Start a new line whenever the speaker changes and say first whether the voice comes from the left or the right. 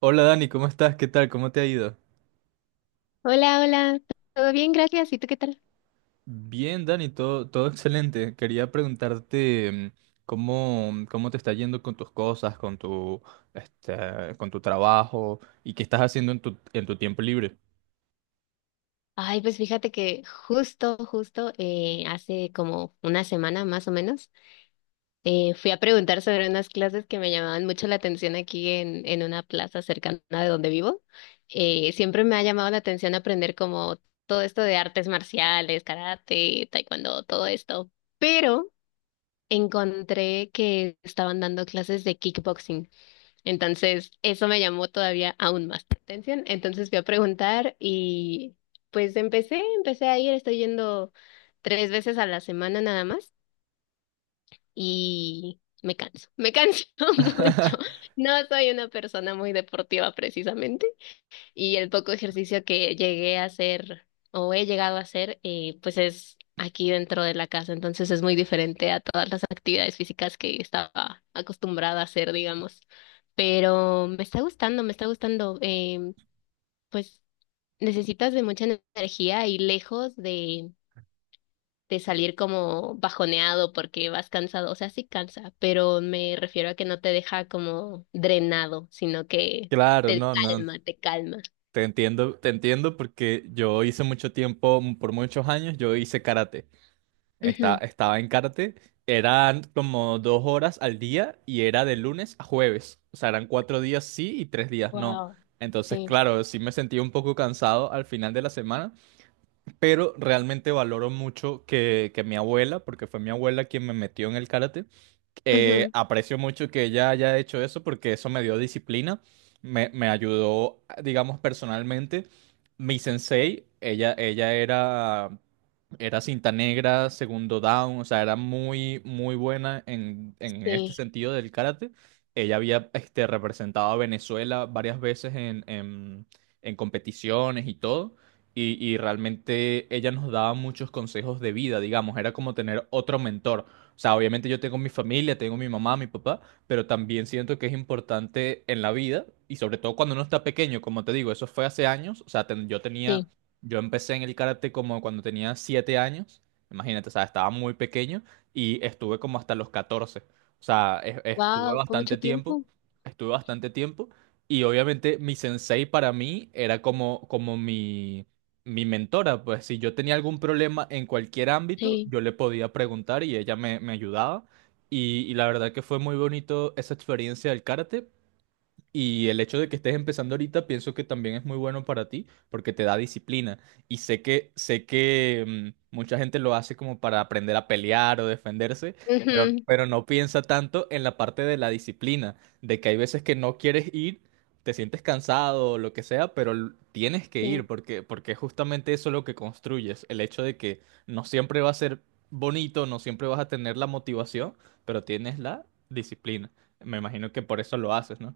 right: Hola Dani, ¿cómo estás? ¿Qué tal? ¿Cómo te ha ido?
left: Hola, hola, todo bien, gracias. ¿Y tú qué tal?
right: Bien, Dani, todo excelente. Quería preguntarte cómo, cómo te está yendo con tus cosas, con tu, con tu trabajo y qué estás haciendo en tu tiempo libre.
left: Ay, pues fíjate que justo, justo, hace como una semana más o menos, fui a preguntar sobre unas clases que me llamaban mucho la atención aquí en una plaza cercana de donde vivo. Siempre me ha llamado la atención aprender como todo esto de artes marciales, karate, taekwondo, todo esto. Pero encontré que estaban dando clases de kickboxing. Entonces, eso me llamó todavía aún más la atención. Entonces fui a preguntar y pues empecé a ir, estoy yendo tres veces a la semana nada más y me canso mucho. No soy una persona muy deportiva precisamente. Y el poco ejercicio que llegué a hacer o he llegado a hacer, pues es aquí dentro de la casa. Entonces es muy diferente a todas las actividades físicas que estaba acostumbrada a hacer, digamos. Pero me está gustando, me está gustando. Pues necesitas de mucha energía y lejos de salir como bajoneado porque vas cansado. O sea, sí cansa, pero me refiero a que no te deja como drenado, sino que
right: Claro,
left: te
right: no, no,
left: calma, te calma.
right: te entiendo porque yo hice mucho tiempo, por muchos años, yo hice karate. Esta-
left: Ujú.
right: estaba en karate. Eran como 2 horas al día y era de lunes a jueves. O sea, eran 4 días sí y 3 días no.
left: Wow,
right: Entonces,
left: sí,
right: claro, sí me sentí un poco cansado al final de la semana, pero realmente valoro mucho que mi abuela, porque fue mi abuela quien me metió en el karate,
left: ujú,
right: aprecio mucho que ella haya hecho eso porque eso me dio disciplina, me ayudó, digamos, personalmente. Mi sensei, ella era cinta negra, segundo down, o sea, era muy, muy buena en este
left: sí,
right: sentido del karate. Ella había representado a Venezuela varias veces en competiciones y todo. Y realmente ella nos daba muchos consejos de vida, digamos, era como tener otro mentor. O sea, obviamente yo tengo mi familia, tengo mi mamá, mi papá, pero también siento que es importante en la vida y sobre todo cuando uno está pequeño, como te digo, eso fue hace años, o sea,
left: sí.
right: yo empecé en el karate como cuando tenía 7 años, imagínate, o sea, estaba muy pequeño y estuve como hasta los 14. O sea,
left: Wow, fue mucho tiempo.
right: estuve bastante tiempo y obviamente mi sensei para mí era como mi mentora, pues si yo tenía algún problema en cualquier ámbito,
left: Sí,
right: yo le podía preguntar y ella me ayudaba. Y la verdad que fue muy bonito esa experiencia del karate y el hecho de que estés empezando ahorita, pienso que también es muy bueno para ti, porque te da disciplina. Y sé que mucha gente lo hace como para aprender a pelear o defenderse, pero,
left: ujú,
right: pero no piensa tanto en la parte de la disciplina, de que hay veces que no quieres ir, te sientes cansado o lo que sea, pero tienes que ir,
left: sí.
right: porque justamente eso es lo que construyes. El hecho de que no siempre va a ser bonito, no siempre vas a tener la motivación, pero tienes la disciplina. Me imagino que por eso lo haces, ¿no?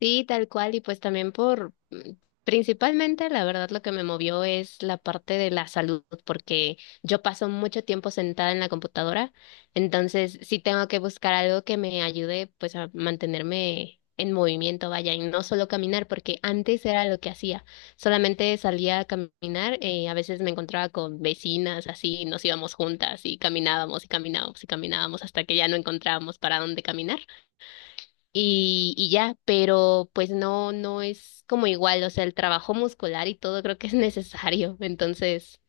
left: Sí, tal cual, y pues también por, mm, principalmente la verdad lo que me movió es la parte de la salud, porque yo paso mucho tiempo sentada en la computadora, entonces sí tengo que buscar algo que me ayude pues a mantenerme en movimiento, vaya, y no solo caminar, porque antes era lo que hacía, solamente salía a caminar, a veces me encontraba con vecinas, así, nos íbamos juntas y caminábamos y caminábamos y caminábamos hasta que ya no encontrábamos para dónde caminar y ya, pero pues no, no es como igual, o sea, el trabajo muscular y todo creo que es necesario, entonces,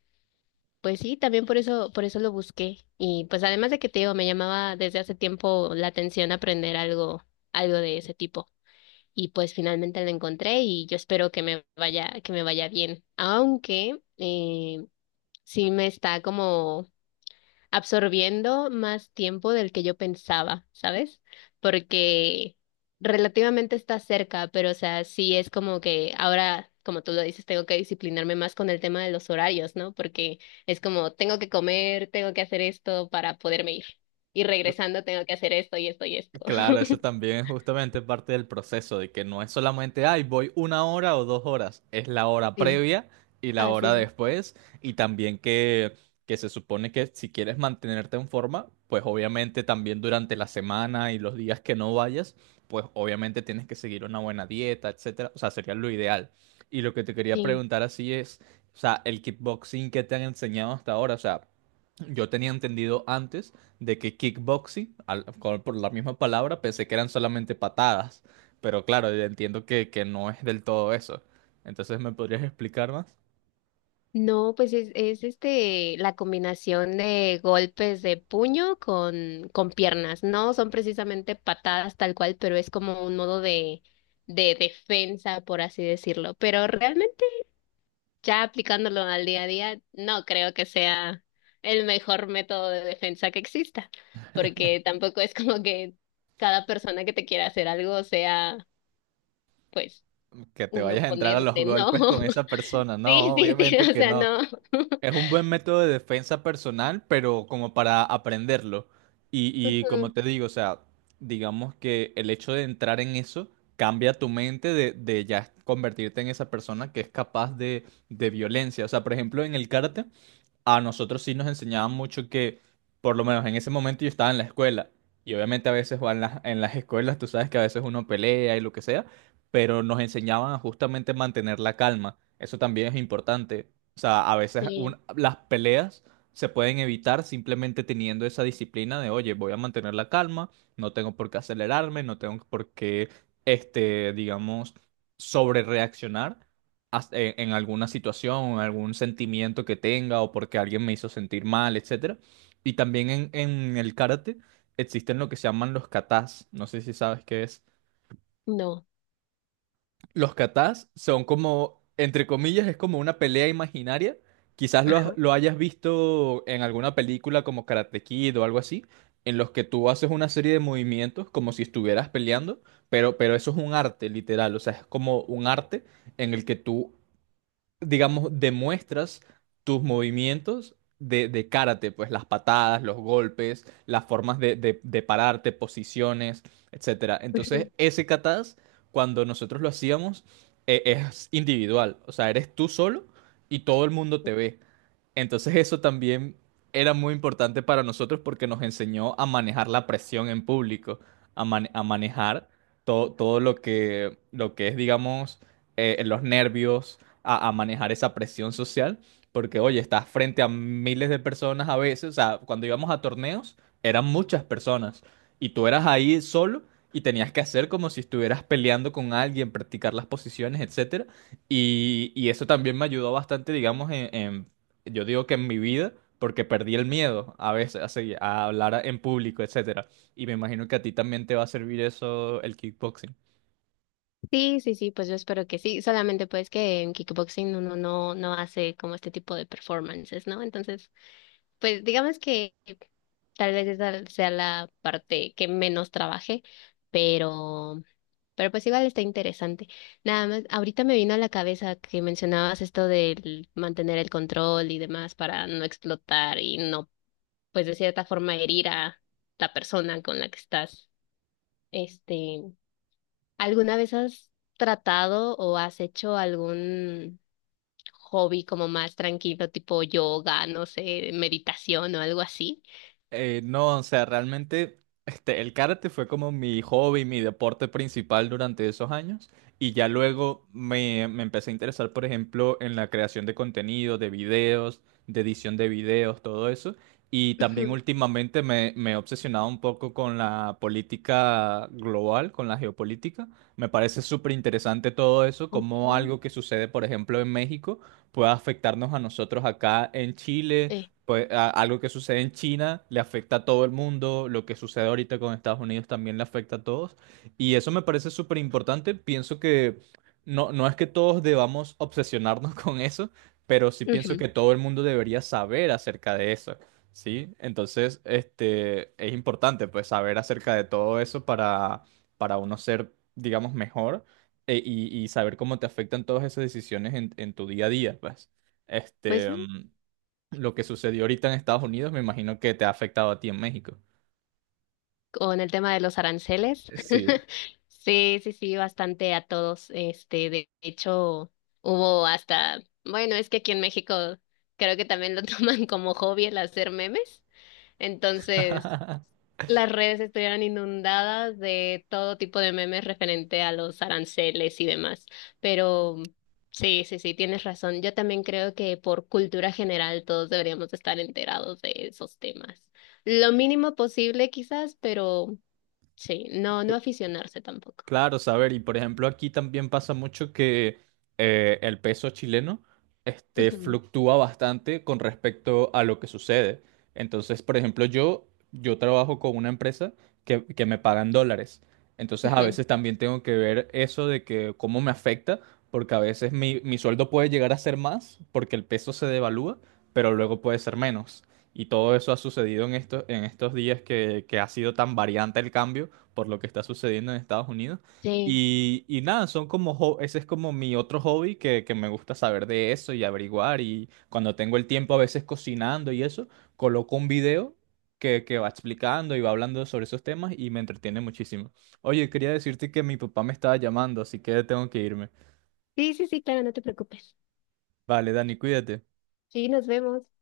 left: pues sí, también por eso lo busqué y pues además de que te digo, me llamaba desde hace tiempo la atención aprender algo, algo de ese tipo y pues finalmente lo encontré y yo espero que me vaya bien, aunque, sí me está como absorbiendo más tiempo del que yo pensaba, ¿sabes? Porque relativamente está cerca, pero o sea, sí es como que ahora, como tú lo dices, tengo que disciplinarme más con el tema de los horarios, ¿no? Porque es como, tengo que comer, tengo que hacer esto para poderme ir. Y regresando tengo que hacer esto y esto y esto.
right: Claro, eso también es justamente parte del proceso, de que no es solamente, ay, voy una hora o 2 horas, es la hora
left: Sí.
right: previa y la hora
left: Así
right: después, y también que se supone que si quieres mantenerte en forma, pues obviamente también durante la semana y los días que no vayas, pues obviamente tienes que seguir una buena dieta, etcétera, o sea, sería lo ideal. Y lo que te quería
left: es.
right: preguntar así es, o sea, el kickboxing que te han enseñado hasta ahora, o sea, yo tenía entendido antes de que kickboxing, por la misma palabra, pensé que eran solamente patadas, pero claro, yo entiendo que no es del todo eso. Entonces, ¿me podrías explicar más?
left: No, pues es este la combinación de golpes de puño con piernas. No son precisamente patadas tal cual, pero es como un modo de defensa, por así decirlo. Pero realmente, ya aplicándolo al día a día, no creo que sea el mejor método de defensa que exista, porque tampoco es como que cada persona que te quiera hacer algo sea, pues,
right: Que te
left: un
right: vayas a entrar a los
left: oponente, ¿no?
right: golpes con esa persona. No,
left: Sí, sí, sí,
right: obviamente
left: o
right: que
left: sea,
right: no.
left: no.
right: Es un buen método de defensa personal, pero como para aprenderlo. Y, y como
left: Ujú.
right: te digo, o sea, digamos que el hecho de entrar en eso cambia tu mente de ya convertirte en esa persona que es capaz de violencia. O sea, por ejemplo, en el karate, a nosotros sí nos enseñaban mucho que, por lo menos en ese momento yo estaba en la escuela, y obviamente a veces o en las escuelas, tú sabes que a veces uno pelea y lo que sea, pero nos enseñaban a justamente mantener la calma. Eso también es importante. O sea, a veces
left: Sí.
right: las peleas se pueden evitar simplemente teniendo esa disciplina de, oye, voy a mantener la calma, no tengo por qué acelerarme, no tengo por qué, digamos, sobre reaccionar en alguna situación, en algún sentimiento que tenga o porque alguien me hizo sentir mal, etcétera. Y también en el karate existen lo que se llaman los katas. No sé si sabes qué es.
left: No.
right: Los katas son como, entre comillas, es como una pelea imaginaria. Quizás
left: Ajá.
right: lo hayas visto en alguna película como Karate Kid o algo así, en los que tú haces una serie de movimientos como si estuvieras peleando, pero eso es un arte, literal. O sea, es como un arte en el que tú digamos, demuestras tus movimientos de karate, pues las patadas, los golpes, las formas de pararte, posiciones, etcétera.
left: Ujú.
right: Entonces, ese kata's, cuando nosotros lo hacíamos, es individual. O sea, eres tú solo y todo el mundo te ve. Entonces eso también era muy importante para nosotros porque nos enseñó a manejar la presión en público, a manejar todo lo que es, digamos, los nervios, a manejar esa presión social, porque oye, estás frente a miles de personas a veces, o sea, cuando íbamos a torneos eran muchas personas y tú eras ahí solo. Y tenías que hacer como si estuvieras peleando con alguien, practicar las posiciones, etcétera. Y eso también me ayudó bastante, digamos, en yo digo que en mi vida, porque perdí el miedo a veces a hablar en público, etcétera. Y me imagino que a ti también te va a servir eso, el kickboxing.
left: Sí, sí, sí, pues yo espero que sí. Solamente pues que en kickboxing uno no, no hace como este tipo de performances, ¿no? Entonces, pues digamos que tal vez esa sea la parte que menos trabaje, pero, pero pues igual está interesante. Nada más, ahorita me vino a la cabeza que mencionabas esto del mantener el control y demás para no explotar y no, pues de cierta forma herir a la persona con la que estás, este. ¿Alguna vez has tratado o has hecho algún hobby como más tranquilo, tipo yoga, no sé, meditación o algo así?
right: No, o sea, realmente el karate fue como mi hobby, mi deporte principal durante esos años y ya luego me empecé a interesar, por ejemplo, en la creación de contenido, de videos, de edición de videos, todo eso. Y también
left: Ujú,
right: últimamente me he obsesionado un poco con la política global, con la geopolítica. Me parece súper interesante todo eso, cómo
left: ok.
right: algo que sucede, por ejemplo, en México puede afectarnos a nosotros acá en Chile,
left: Eh,
right: pues algo que sucede en China le afecta a todo el mundo, lo que sucede ahorita con Estados Unidos también le afecta a todos. Y eso me parece súper importante. Pienso que no es que todos debamos obsesionarnos con eso, pero sí pienso
left: ujú.
right: que todo el mundo debería saber acerca de eso, ¿sí? Entonces, es importante pues saber acerca de todo eso para uno ser, digamos, mejor y saber cómo te afectan todas esas decisiones en tu día a día, pues.
left: Pues
right: Este...
left: sí,
right: mm, lo que sucedió ahorita en Estados Unidos, me imagino que te ha afectado a ti en México.
left: con el tema de los aranceles.
right: Sí,
left: Sí, sí, sí, bastante a todos. Este, de hecho, hubo hasta, bueno, es que aquí en México creo que también lo toman como hobby el hacer memes. Entonces, las redes estuvieran inundadas de todo tipo de memes referente a los aranceles y demás. Pero sí, sí, sí, tienes razón. Yo también creo que por cultura general todos deberíamos estar enterados de esos temas. Lo mínimo posible quizás, pero sí, no, no aficionarse tampoco.
right: Claro, saber, y por ejemplo aquí también pasa mucho que el peso chileno
left: Ujú,
right: fluctúa bastante con respecto a lo que sucede. Entonces, por ejemplo, yo trabajo con una empresa que me pagan dólares. Entonces, a
left: ujú.
right: veces también tengo que ver eso de que cómo me afecta, porque a veces mi sueldo puede llegar a ser más porque el peso se devalúa, pero luego puede ser menos. Y todo eso ha sucedido en estos días que ha sido tan variante el cambio por lo que está sucediendo en Estados Unidos.
left: Sí.
right: Y nada, son como, ese es como mi otro hobby que me gusta saber de eso y averiguar. Y cuando tengo el tiempo, a veces cocinando y eso, coloco un video que va explicando y va hablando sobre esos temas y me entretiene muchísimo. Oye, quería decirte que mi papá me estaba llamando, así que tengo que irme.
left: Sí, sí, sí, claro, no te preocupes.
right: Vale, Dani, cuídate.
left: Sí, nos vemos.